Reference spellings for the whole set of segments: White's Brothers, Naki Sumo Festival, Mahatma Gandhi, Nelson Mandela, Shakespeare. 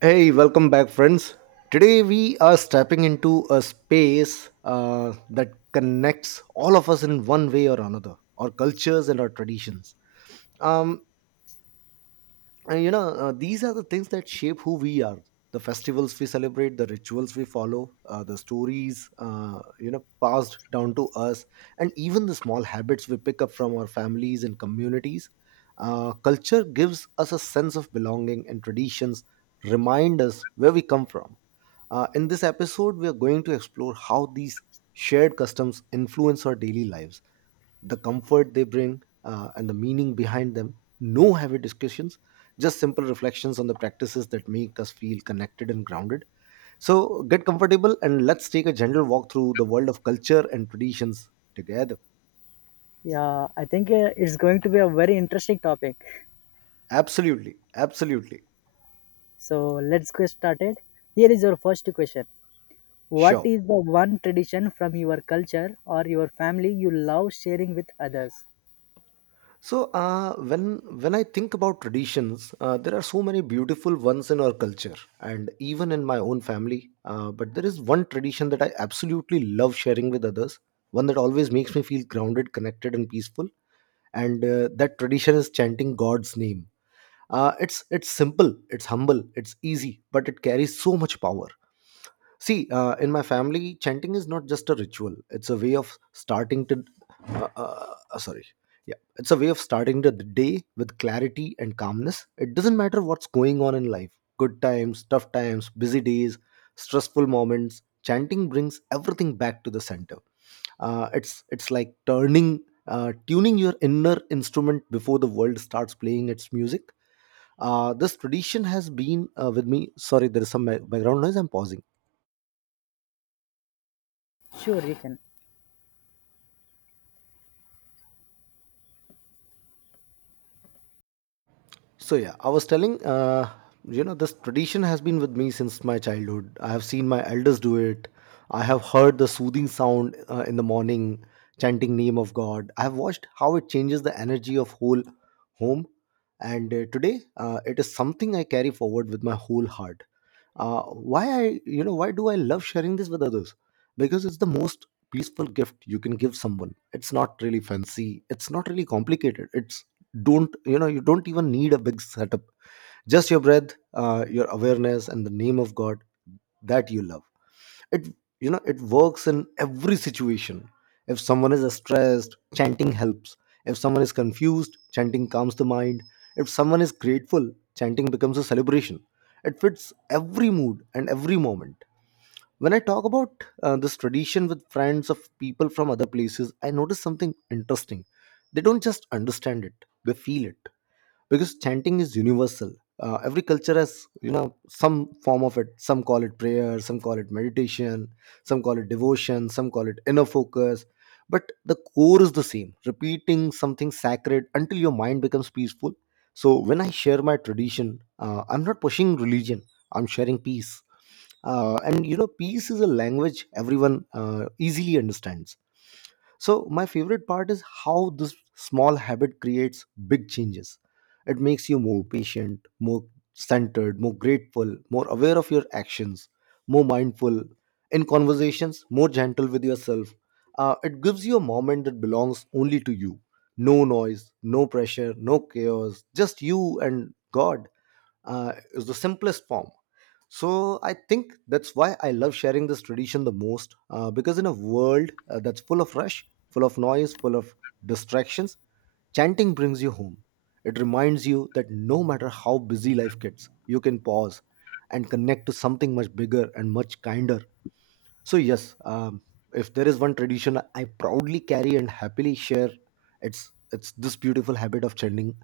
Hey, welcome back, friends. Today, we are stepping into a space that connects all of us in one way or another, our cultures and our traditions. Um, these are the things that shape who we are, the festivals we celebrate, the rituals we follow, the stories, passed down to us, and even the small habits we pick up from our families and communities. Culture gives us a sense of belonging, and traditions remind us where we come from. In this episode, we are going to explore how these shared customs influence our daily lives, the comfort they bring, and the meaning behind them. No heavy discussions, just simple reflections on the practices that make us feel connected and grounded. So, get comfortable and let's take a gentle walk through the world of culture and traditions together. Yeah, I think it's going to be a very interesting topic. Absolutely, absolutely. So let's get started. Here is your first question. What Sure. is the one tradition from your culture or your family you love sharing with others? So when I think about traditions, there are so many beautiful ones in our culture, and even in my own family. But there is one tradition that I absolutely love sharing with others, one that always makes me feel grounded, connected, and peaceful. And that tradition is chanting God's name. It's simple, it's humble, it's easy, but it carries so much power. See, in my family, chanting is not just a ritual. It's a way of starting to. Sorry. Yeah. It's a way of starting the day with clarity and calmness. It doesn't matter what's going on in life, good times, tough times, busy days, stressful moments. Chanting brings everything back to the center. It's like tuning your inner instrument before the world starts playing its music. This tradition has been with me. Sorry, there is some background noise. I'm pausing. Sure, you can. So yeah, I was telling, this tradition has been with me since my childhood. I have seen my elders do it. I have heard the soothing sound in the morning, chanting name of God. I have watched how it changes the energy of whole home, and today it is something I carry forward with my whole heart. Uh, why I you know why do I love sharing this with others? Because it's the most peaceful gift you can give someone. It's not really fancy, it's not really complicated, it's don't you know you don't even need a big setup. Just your breath, your awareness and the name of God that you love it. You know it works in every situation. If someone is stressed, chanting helps. If someone is confused, chanting calms the mind. If someone is grateful, chanting becomes a celebration. It fits every mood and every moment. When I talk about this tradition with friends of people from other places, I notice something interesting. They don't just understand it, they feel it, because chanting is universal. Every culture has, you know some form of it. Some call it prayer, some call it meditation, some call it devotion, some call it inner focus, but the core is the same, repeating something sacred until your mind becomes peaceful. So when I share my tradition, I'm not pushing religion, I'm sharing peace. And peace is a language everyone easily understands. So my favorite part is how this small habit creates big changes. It makes you more patient, more centered, more grateful, more aware of your actions, more mindful in conversations, more gentle with yourself. It gives you a moment that belongs only to you. No noise, no pressure, no chaos, just you and God is the simplest form. So I think that's why I love sharing this tradition the most, because in a world that's full of rush, full of noise, full of distractions, chanting brings you home. It reminds you that no matter how busy life gets, you can pause and connect to something much bigger and much kinder. So, yes, if there is one tradition I proudly carry and happily share, it's this beautiful habit of chanting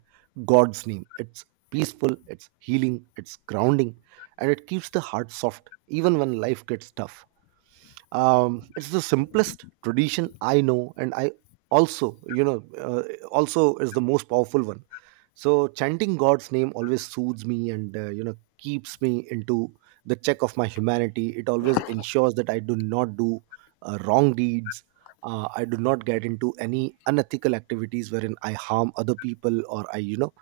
God's name. It's peaceful, it's healing, it's grounding, and it keeps the heart soft even when life gets tough. It's the simplest tradition I know, and I also, also is the most powerful one. So chanting God's name always soothes me and, keeps me into the check of my humanity. It always ensures that I do not do wrong deeds. I do not get into any unethical activities wherein I harm other people, or I you know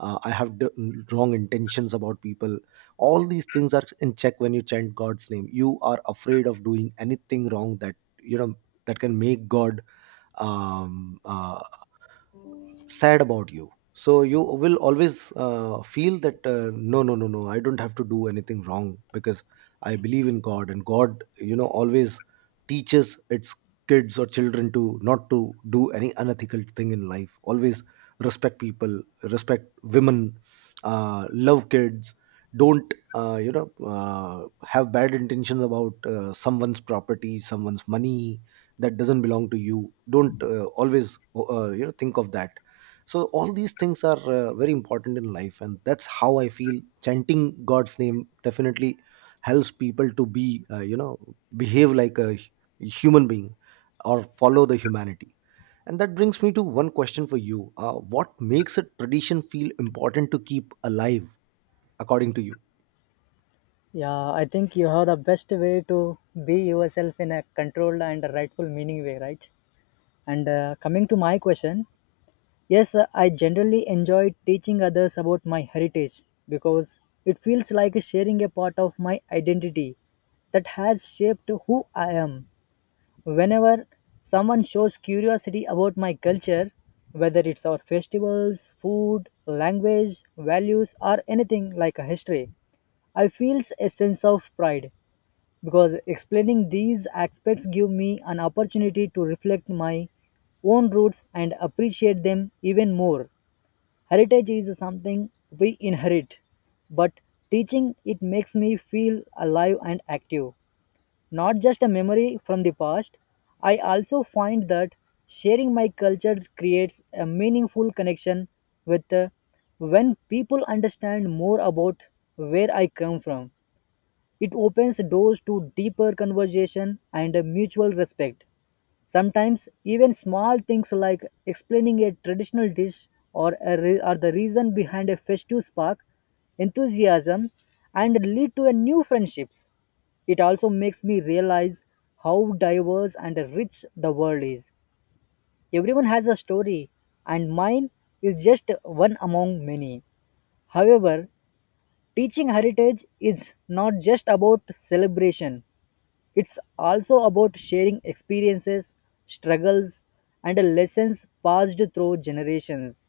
I have d- wrong intentions about people. All these things are in check. When you chant God's name, you are afraid of doing anything wrong that, you know that can make God um, uh, sad about you. So you will always feel that, no, no, no, no, I don't have to do anything wrong, because I believe in God, and God, always teaches its kids or children to not to do any unethical thing in life. Always respect people, respect women, love kids, don't have bad intentions about someone's property, someone's money that doesn't belong to you. Don't, always, think of that. So all these things are very important in life, and that's how I feel chanting God's name definitely helps people to be, behave like a human being or follow the humanity. And that brings me to one question for you: what makes a tradition feel important to keep alive, according to you? Yeah, I think you have the best way to be yourself in a controlled and rightful meaning way, right? And coming to my question, yes, I generally enjoy teaching others about my heritage because it feels like sharing a part of my identity that has shaped who I am. Whenever someone shows curiosity about my culture, whether it's our festivals, food, language, values, or anything like a history, I feel a sense of pride because explaining these aspects give me an opportunity to reflect my own roots and appreciate them even more. Heritage is something we inherit, but teaching it makes me feel alive and active, not just a memory from the past. I also find that sharing my culture creates a meaningful connection with when people understand more about where I come from. It opens doors to deeper conversation and a mutual respect. Sometimes, even small things like explaining a traditional dish or, or the reason behind a festive spark enthusiasm and lead to a new friendships. It also makes me realize how diverse and rich the world is. Everyone has a story, and mine is just one among many. However, teaching heritage is not just about celebration, it's also about sharing experiences, struggles, and lessons passed through generations.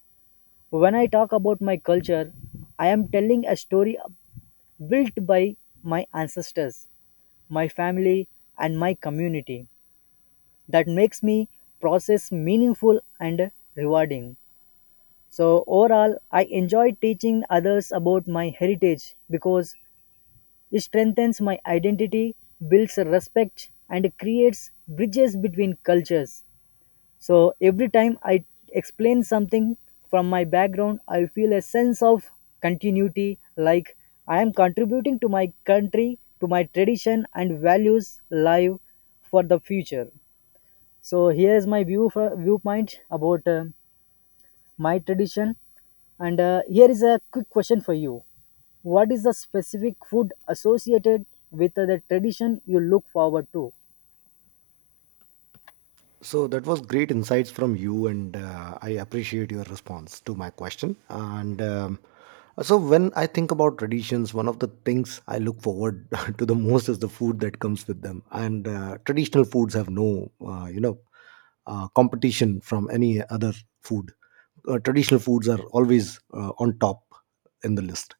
When I talk about my culture, I am telling a story built by my ancestors, my family, and my community that makes me process meaningful and rewarding. So overall, I enjoy teaching others about my heritage because strengthens my identity, builds respect, and creates bridges between cultures. So every time I explain something from my background, I feel a sense of continuity like I am contributing to my country, to my tradition, and values live for the future. So here's my viewpoint about my tradition. And here is a quick question for you. What is the specific food associated with the tradition you look forward to? So that was great insights from you, and I appreciate your response to my question. And so, when I think about traditions, one of the things I look forward to the most is the food that comes with them. And traditional foods have no, competition from any other food. Traditional foods are always on top in the list.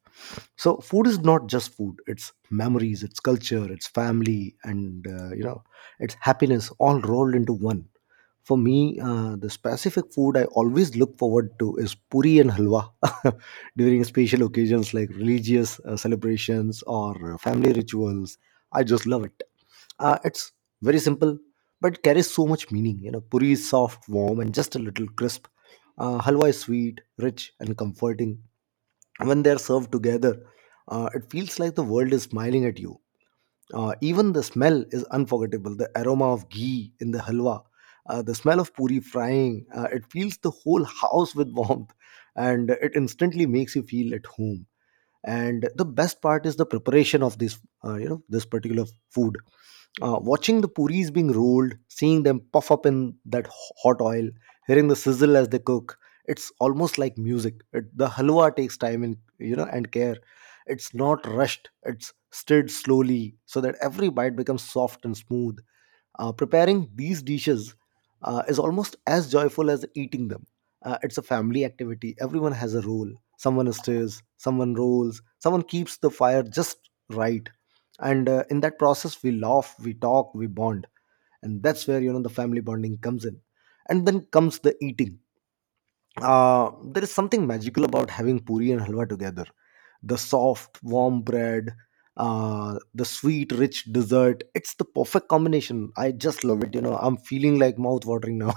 So, food is not just food; it's memories, it's culture, it's family, and, it's happiness all rolled into one. For me, the specific food I always look forward to is puri and halwa during special occasions like religious celebrations or family rituals. I just love it. It's very simple, but it carries so much meaning. You know, puri is soft, warm, and just a little crisp. Halwa is sweet, rich, and comforting. When they're served together, it feels like the world is smiling at you. Even the smell is unforgettable. The aroma of ghee in the halwa, the smell of puri frying, it fills the whole house with warmth, and it instantly makes you feel at home. And the best part is the preparation of this, this particular food, watching the puris being rolled, seeing them puff up in that hot oil, hearing the sizzle as they cook, it's almost like music. It, the halwa takes time and, and care. It's not rushed, it's stirred slowly so that every bite becomes soft and smooth. Preparing these dishes is almost as joyful as eating them. It's a family activity, everyone has a role. Someone stirs, someone rolls, someone keeps the fire just right, and in that process we laugh, we talk, we bond, and that's where, the family bonding comes in. And then comes the eating. There is something magical about having puri and halwa together, the soft, warm bread, the sweet, rich dessert. It's the perfect combination. I just love it. You know, I'm feeling like mouth watering now.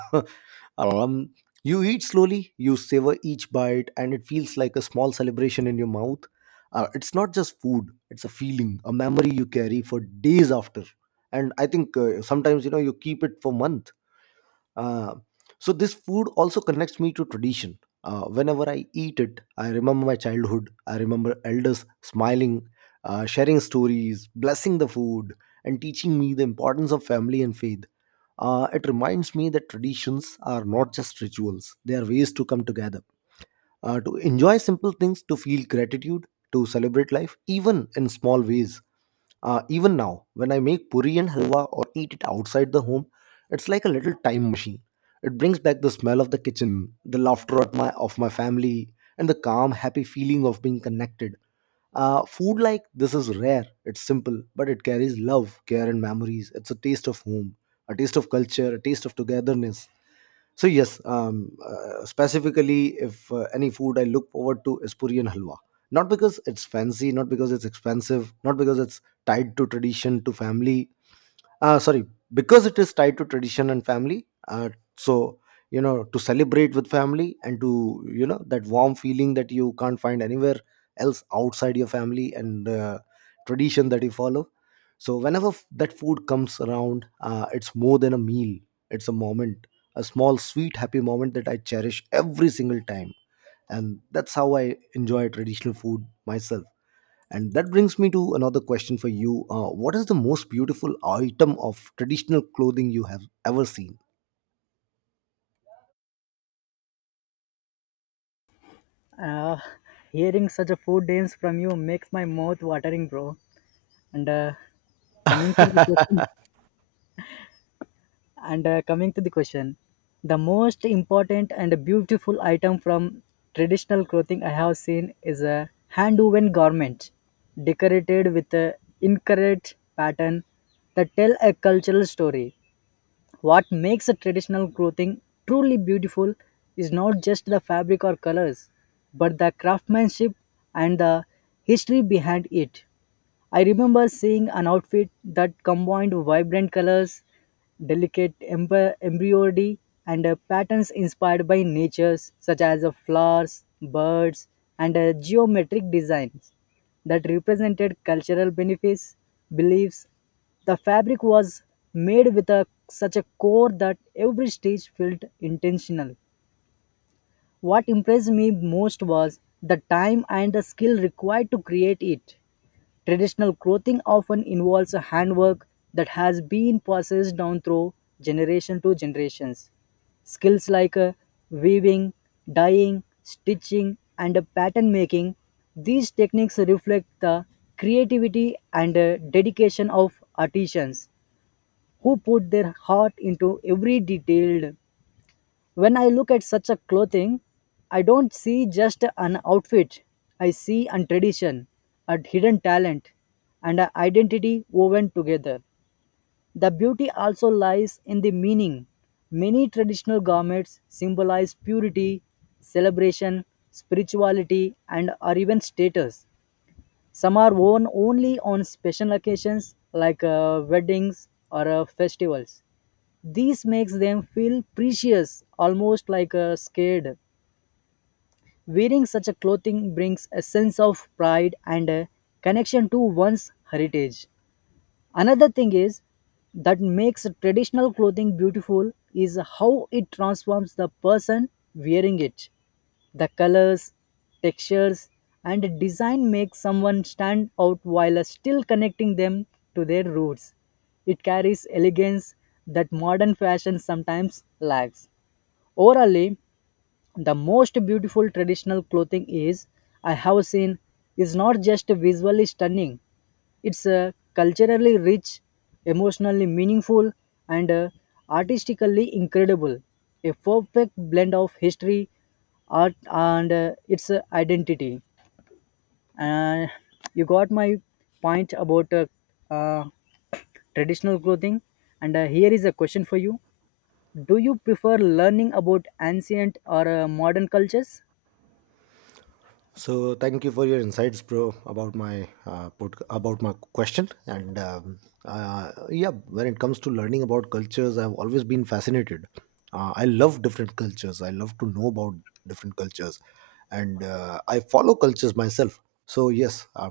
um, you eat slowly, you savor each bite, and it feels like a small celebration in your mouth. It's not just food; it's a feeling, a memory you carry for days after. And I think, sometimes, you keep it for months. uh, so this food also connects me to tradition. Whenever I eat it, I remember my childhood. I remember elders smiling, sharing stories, blessing the food, and teaching me the importance of family and faith. It reminds me that traditions are not just rituals; they are ways to come together, to enjoy simple things, to feel gratitude, to celebrate life, even in small ways. Even now, when I make puri and halwa or eat it outside the home, it's like a little time machine. It brings back the smell of the kitchen, the laughter at my, of my family, and the calm, happy feeling of being connected. Food like this is rare, it's simple, but it carries love, care, and memories. It's a taste of home, a taste of culture, a taste of togetherness. So yes, specifically, if any food I look forward to is puri and halwa. Not because it's fancy, not because it's expensive, not because it's tied to tradition, to family, sorry because it is tied to tradition and family, so you know to celebrate with family and to you know that warm feeling that you can't find anywhere else outside your family and tradition that you follow. So whenever that food comes around, it's more than a meal, it's a moment, a small, sweet, happy moment that I cherish every single time. And that's how I enjoy traditional food myself. And that brings me to another question for you. What is the most beautiful item of traditional clothing you have ever seen? Uh, hearing such a food names from you makes my mouth watering, bro. And coming to the question, And coming to the question, the most important and beautiful item from traditional clothing I have seen is a hand woven garment decorated with a incorrect pattern that tell a cultural story. What makes a traditional clothing truly beautiful is not just the fabric or colors, but the craftsmanship and the history behind it. I remember seeing an outfit that combined vibrant colors, delicate embroidery, and patterns inspired by nature, such as flowers, birds, and geometric designs that represented cultural benefits, beliefs. The fabric was made with a, such a core that every stitch felt intentional. What impressed me most was the time and the skill required to create it. Traditional clothing often involves a handwork that has been passed down through generation to generations. Skills like weaving, dyeing, stitching, and pattern making, these techniques reflect the creativity and dedication of artisans who put their heart into every detailed when I look at such a clothing, I don't see just an outfit. I see a tradition, a hidden talent, and an identity woven together. The beauty also lies in the meaning. Many traditional garments symbolize purity, celebration, spirituality, and or even status. Some are worn only on special occasions like weddings or festivals this makes them feel precious, almost like a scared. Wearing such a clothing brings a sense of pride and a connection to one's heritage. Another thing is that makes traditional clothing beautiful is how it transforms the person wearing it. The colors, textures, and design make someone stand out while still connecting them to their roots. It carries elegance that modern fashion sometimes lacks. Overall, the most beautiful traditional clothing is I have seen is not just visually stunning, it's culturally rich, emotionally meaningful, and artistically incredible, a perfect blend of history, art, and its identity. And you got my point about uh, traditional clothing. And here is a question for you: do you prefer learning about ancient or modern cultures? So thank you for your insights, bro, about my about my question. And yeah, when it comes to learning about cultures, I've always been fascinated. I love different cultures. I love to know about different cultures, and I follow cultures myself. So yes,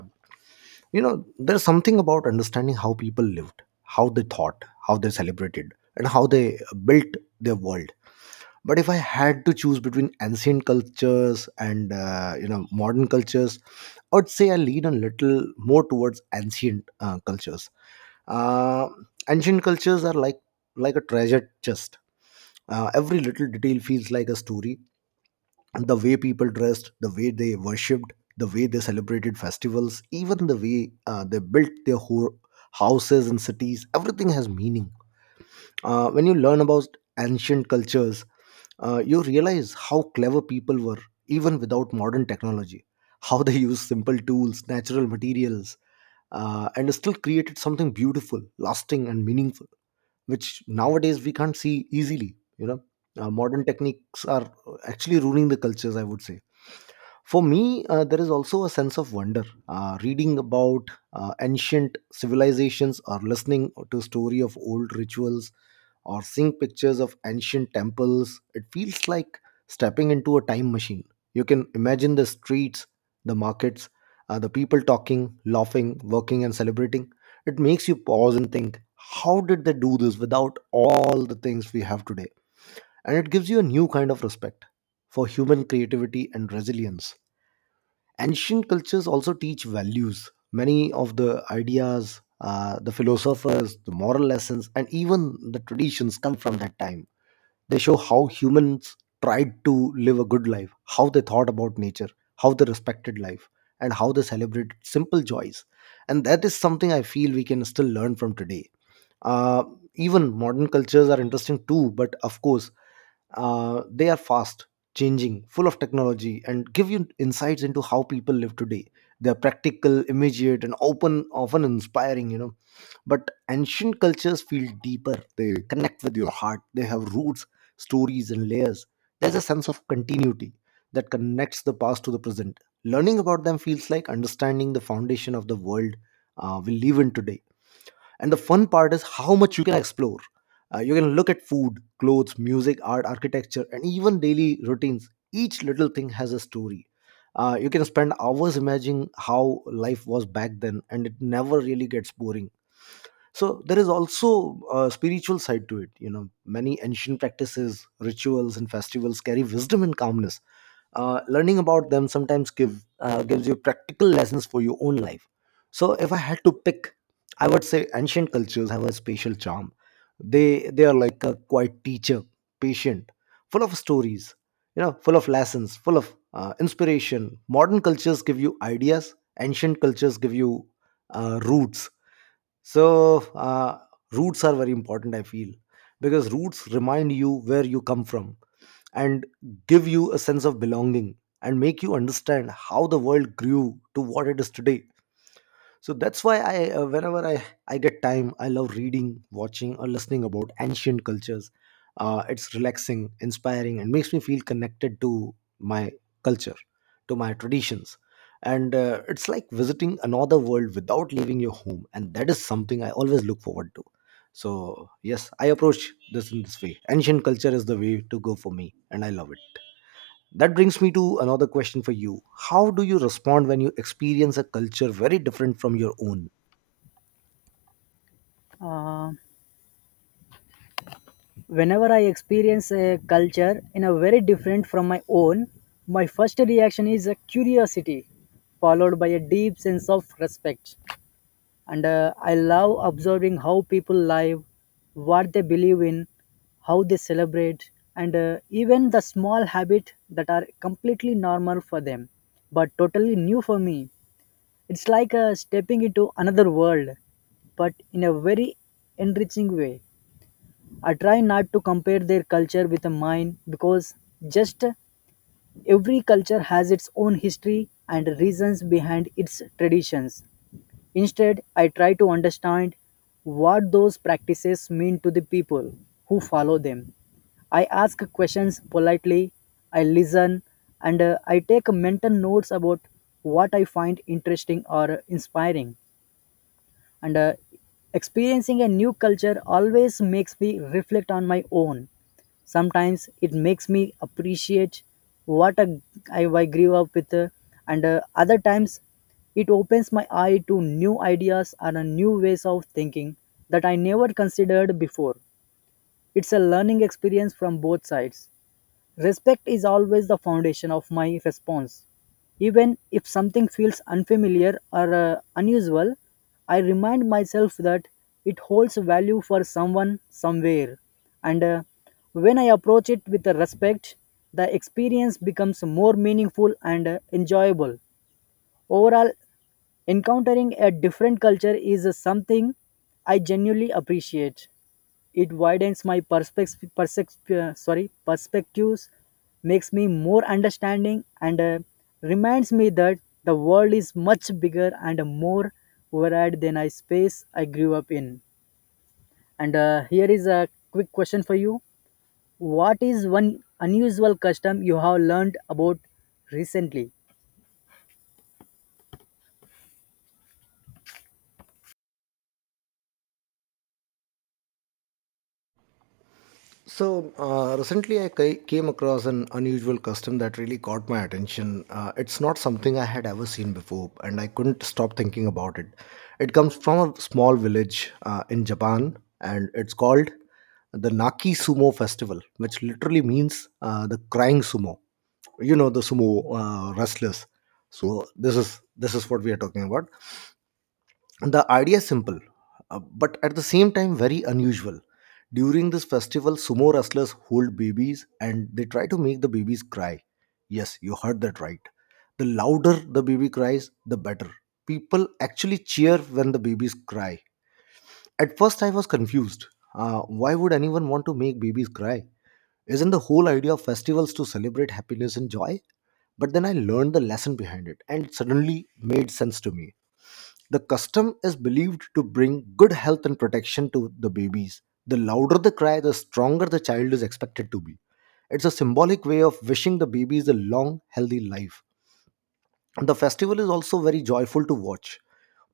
you know, there's something about understanding how people lived, how they thought, how they celebrated, and how they built their world. But if I had to choose between ancient cultures and you know, modern cultures, I'd say I lean a little more towards ancient cultures. uh, Ancient cultures are like a treasure chest. Every little detail feels like a story, the way people dressed, the way they worshipped, the way they celebrated festivals, even the way they built their whole houses and cities, everything has meaning. When you learn about ancient cultures, you realize how clever people were, even without modern technology, how they used simple tools, natural materials, and still created something beautiful, lasting, and meaningful, which nowadays we can't see easily, you know. Modern techniques are actually ruining the cultures, I would say. For me, there is also a sense of wonder. Reading about ancient civilizations or listening to story of old rituals or seeing pictures of ancient temples, it feels like stepping into a time machine. You can imagine the streets, the markets, the people talking, laughing, working, and celebrating. It makes you pause and think, how did they do this without all the things we have today? And it gives you a new kind of respect for human creativity and resilience. Ancient cultures also teach values. Many of the ideas, the philosophers, the moral lessons, and even the traditions come from that time. They show how humans tried to live a good life, how they thought about nature, how they respected life, and how they celebrated simple joys. And that is something I feel we can still learn from today. Uh, Even modern cultures are interesting too, but of course, they are fast, changing, full of technology, and give you insights into how people live today. They are practical, immediate, and open, often inspiring, you know. But ancient cultures feel deeper. They connect with your heart. They have roots, stories, and layers. There's a sense of continuity that connects the past to the present. Learning about them feels like understanding the foundation of the world we live in today. And the fun part is how much you can explore. You can look at food, clothes, music, art, architecture, and even daily routines. Each little thing has a story. You can spend hours imagining how life was back then, and it never really gets boring. So there is also a spiritual side to it, you know, many ancient practices, rituals, and festivals carry wisdom and calmness. Learning about them sometimes gives you practical lessons for your own life. So if I had to pick, I would say ancient cultures have a special charm. They are like a quiet teacher, patient, full of stories, you know, full of lessons, full of inspiration. Modern cultures give you ideas, ancient cultures give you roots. So roots are very important, I feel, because roots remind you where you come from and give you a sense of belonging and make you understand how the world grew to what it is today. So that's why I whenever I get time I love reading, watching, or listening about ancient cultures. It's relaxing, inspiring, and makes me feel connected to my culture, to my traditions, and it's like visiting another world without leaving your home, and that is something I always look forward to. So yes, I approach this in this way: ancient culture is the way to go for me, and I love it. That brings me to another question for you. How do you respond when you experience a culture very different from your own? Uh, whenever I experience a culture in a very different from my own, my first reaction is a curiosity, followed by a deep sense of respect. And I love observing how people live, what they believe in, how they celebrate, and even the small habits that are completely normal for them, but totally new for me. It's like stepping into another world, but in a very enriching way. I try not to compare their culture with mine because just every culture has its own history and reasons behind its traditions. Instead, I try to understand what those practices mean to the people who follow them. I ask questions politely, I listen, and I take mental notes about what I find interesting or inspiring. And experiencing a new culture always makes me reflect on my own. Sometimes it makes me appreciate what a- I grew up with, and other times it opens my eye to new ideas and new ways of thinking that I never considered before. It's a learning experience from both sides. Respect is always the foundation of my response. Even if something feels unfamiliar or unusual, I remind myself that it holds value for someone somewhere. And when I approach it with respect, the experience becomes more meaningful and enjoyable. Overall, encountering a different culture is something I genuinely appreciate. It widens my perspective, sorry, perspectives, makes me more understanding, and reminds me that the world is much bigger and more varied than I space I grew up in. And here is a quick question for you: what is one unusual custom you have learned about recently? So recently, I came across an unusual custom that really caught my attention. It's not something I had ever seen before, and I couldn't stop thinking about it. It comes from a small village in Japan, and it's called the Naki Sumo Festival, which literally means the crying sumo. You know, the sumo wrestlers. So this is what we are talking about. The idea is simple, but at the same time very unusual. During this festival, sumo wrestlers hold babies and they try to make the babies cry. Yes, you heard that right. The louder the baby cries, the better. People actually cheer when the babies cry. At first, I was confused. Why would anyone want to make babies cry? Isn't the whole idea of festivals to celebrate happiness and joy? But then I learned the lesson behind it, and it suddenly made sense to me. The custom is believed to bring good health and protection to the babies. The louder the cry, the stronger the child is expected to be. It's a symbolic way of wishing the babies a long, healthy life. The festival is also very joyful to watch.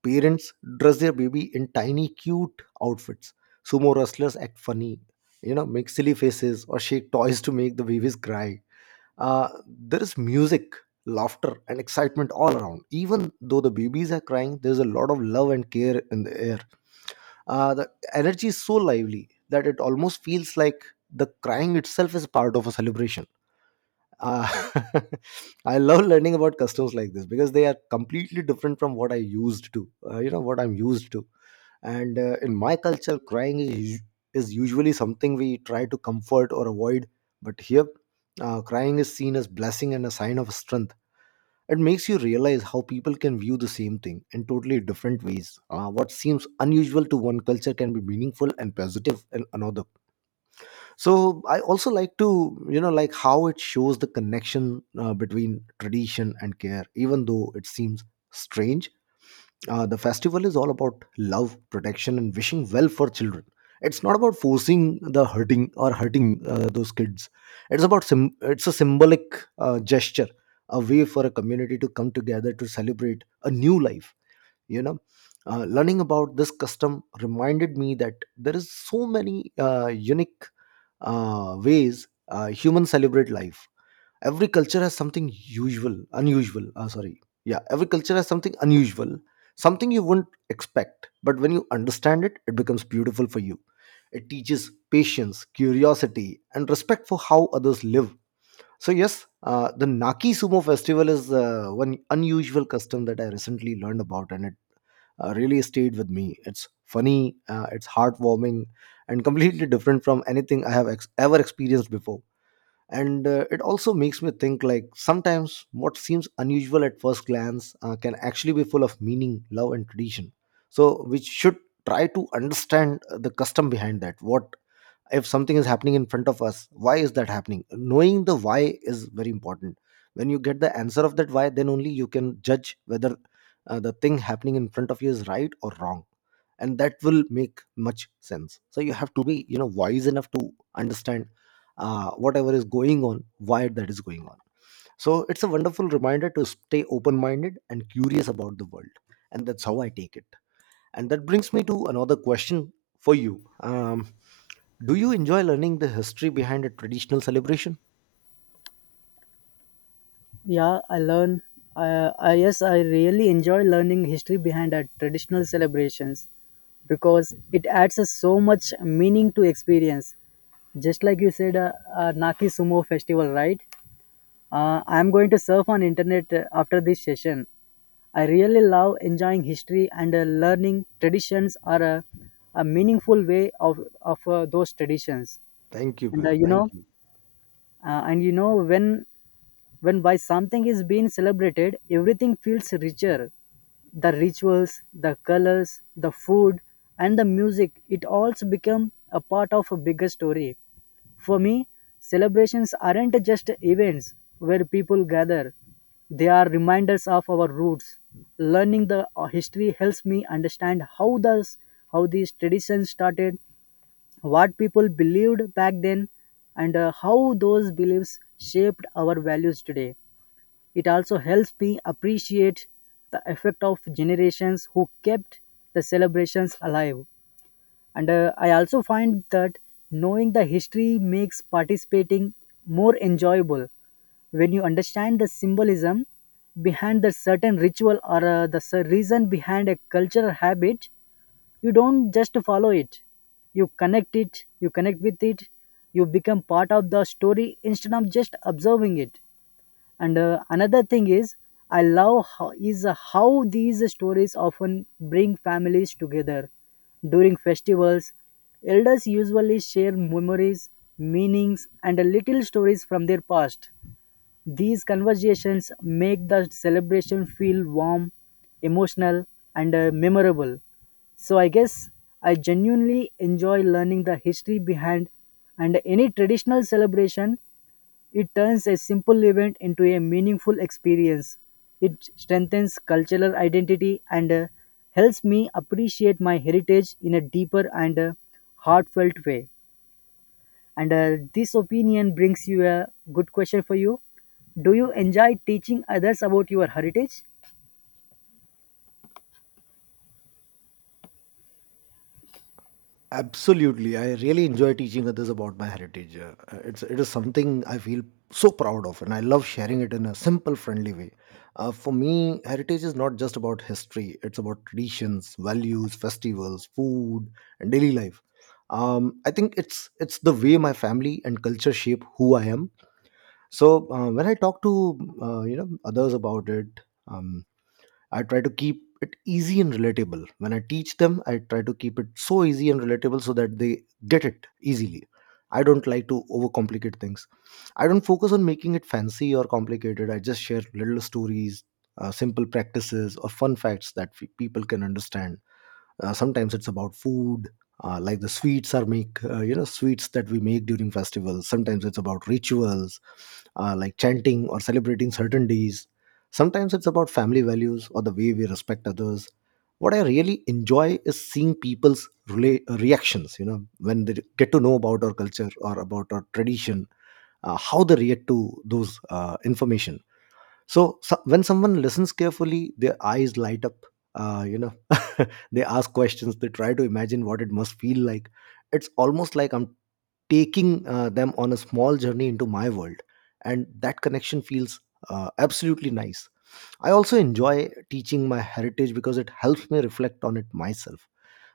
Parents dress their baby in tiny, cute outfits. Sumo wrestlers act funny, you know, make silly faces or shake toys to make the babies cry. There is music, laughter, and excitement all around. Even though the babies are crying, there's a lot of love and care in the air. The energy is so lively that it almost feels like the crying itself is part of a celebration. Uh, I love learning about customs like this because they are completely different from what I used to. You know what I'm used to, and in my culture, crying is is usually something we try to comfort or avoid. But here, crying is seen as blessing and a sign of strength. It makes you realize how people can view the same thing in totally different ways. What seems unusual to one culture can be meaningful and positive in another. So I also like to, you know, like how it shows the connection between tradition and care, even though it seems strange. The festival is all about love, protection, and wishing well for children. It's not about forcing the hurting or hurting those kids. It's a symbolic gesture, a way for a community to come together to celebrate a new life, you know. Learning about this custom reminded me that there is so many unique ways humans celebrate life. Every culture has something unusual. Yeah, every culture has something unusual, something you wouldn't expect. But when you understand it, it becomes beautiful for you. It teaches patience, curiosity, and respect for how others live. So yes, the Naki Sumo Festival is one unusual custom that I recently learned about, and it really stayed with me. It's funny, it's heartwarming, and completely different from anything I have ever experienced before. And it also makes me think, like sometimes what seems unusual at first glance, can actually be full of meaning, love, and tradition. So we should try to understand the custom behind that. What, if something is happening in front of us, why is that happening? Knowing the why is very important. When you get the answer of that why, then only you can judge whether the thing happening in front of you is right or wrong, and that will make much sense. So you have to be, you know, wise enough to understand whatever is going on, why that is going on. So it's a wonderful reminder to stay open minded and curious about the world, and that's how I take it. And that brings me to another question for you, do you enjoy learning the history behind a traditional celebration? Yeah, I learn. Yes, I really enjoy learning history behind our traditional celebrations because it adds a so much meaning to experience. Just like you said, Naki Sumo festival, right? I'm going to surf on internet after this session. I really love enjoying history and learning traditions are a meaningful way of those traditions. Thank you And man, you thank know, you. and you know when by something is being celebrated, everything feels richer. The rituals, the colors, the food, and the music, it also become a part of a bigger story. For me, celebrations aren't just events where people gather. They are reminders of our roots. Learning the history helps me understand how these traditions started, what people believed back then, and how those beliefs shaped our values today. It also helps me appreciate the effect of generations who kept the celebrations alive. And I also find that knowing the history makes participating more enjoyable when you understand the symbolism behind the certain ritual or reason behind a cultural habit. You don't just follow it, you connect it, you connect with it, you become part of the story instead of just observing it. And another thing I love how these stories often bring families together. During festivals, elders usually share memories, meanings, and little stories from their past. These conversations make the celebration feel warm, emotional, and memorable. So I guess I genuinely enjoy learning the history behind and any traditional celebration. It turns a simple event into a meaningful experience. It strengthens cultural identity and helps me appreciate my heritage in a deeper and heartfelt way. And this opinion brings you a good question for you. Do you enjoy teaching others about your heritage? Absolutely, I really enjoy teaching others about my heritage. It is something I feel so proud of, and I love sharing it in a simple, friendly way. For me, heritage is not just about history; it's about traditions, values, festivals, food, and daily life. I think it's the way my family and culture shape who I am. So when I talk to you know others about it, I try to keep it easy and relatable. When I teach them, I try to keep it so easy and relatable so that they get it easily. I don't like to overcomplicate things. I don't focus on making it fancy or complicated. I just share little stories, simple practices, or fun facts that people can understand. Sometimes it's about food, like the you know, sweets that we make during festivals. Sometimes it's about rituals, like chanting or celebrating certain days. Sometimes it's about family values or the way we respect others. What I really enjoy is seeing people's reactions, you know, when they get to know about our culture or about our tradition, how they react to those information. So when someone listens carefully, their eyes light up. Uh, you know, they ask questions. They try to imagine what it must feel like. It's almost like I'm taking them on a small journey into my world, and that connection feels absolutely nice. I also enjoy teaching my heritage because it helps me reflect on it myself.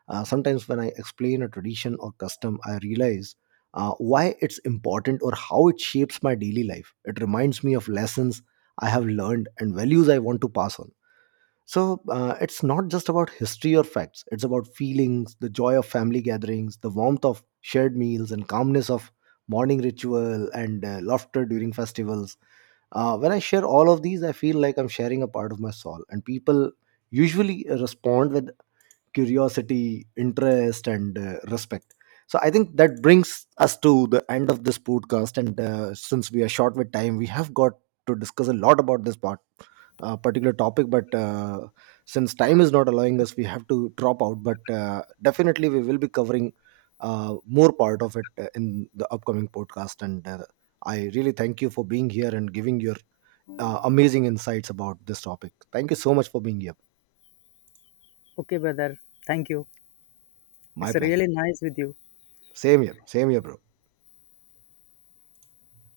Sometimes when I explain a tradition or custom I realize why it's important or how it shapes my daily life. It reminds me of lessons I have learned and values I want to pass on. So it's not just about history or facts, it's about feelings, the joy of family gatherings, the warmth of shared meals, and calmness of morning ritual and laughter during festivals. When I share all of these, I feel like I'm sharing a part of my soul, and people usually respond with curiosity, interest, and respect. So I think that brings us to the end of this podcast. And since we are short with time, we have got to discuss a lot about this part particular topic, but since time is not allowing us we have to drop out. But definitely we will be covering more part of it in the upcoming podcast. And I really thank you for being here and giving your amazing insights about this topic. Thank you so much for being here. Okay, brother. Thank you. My It's pleasure. really nice with you. Same here, same here bro.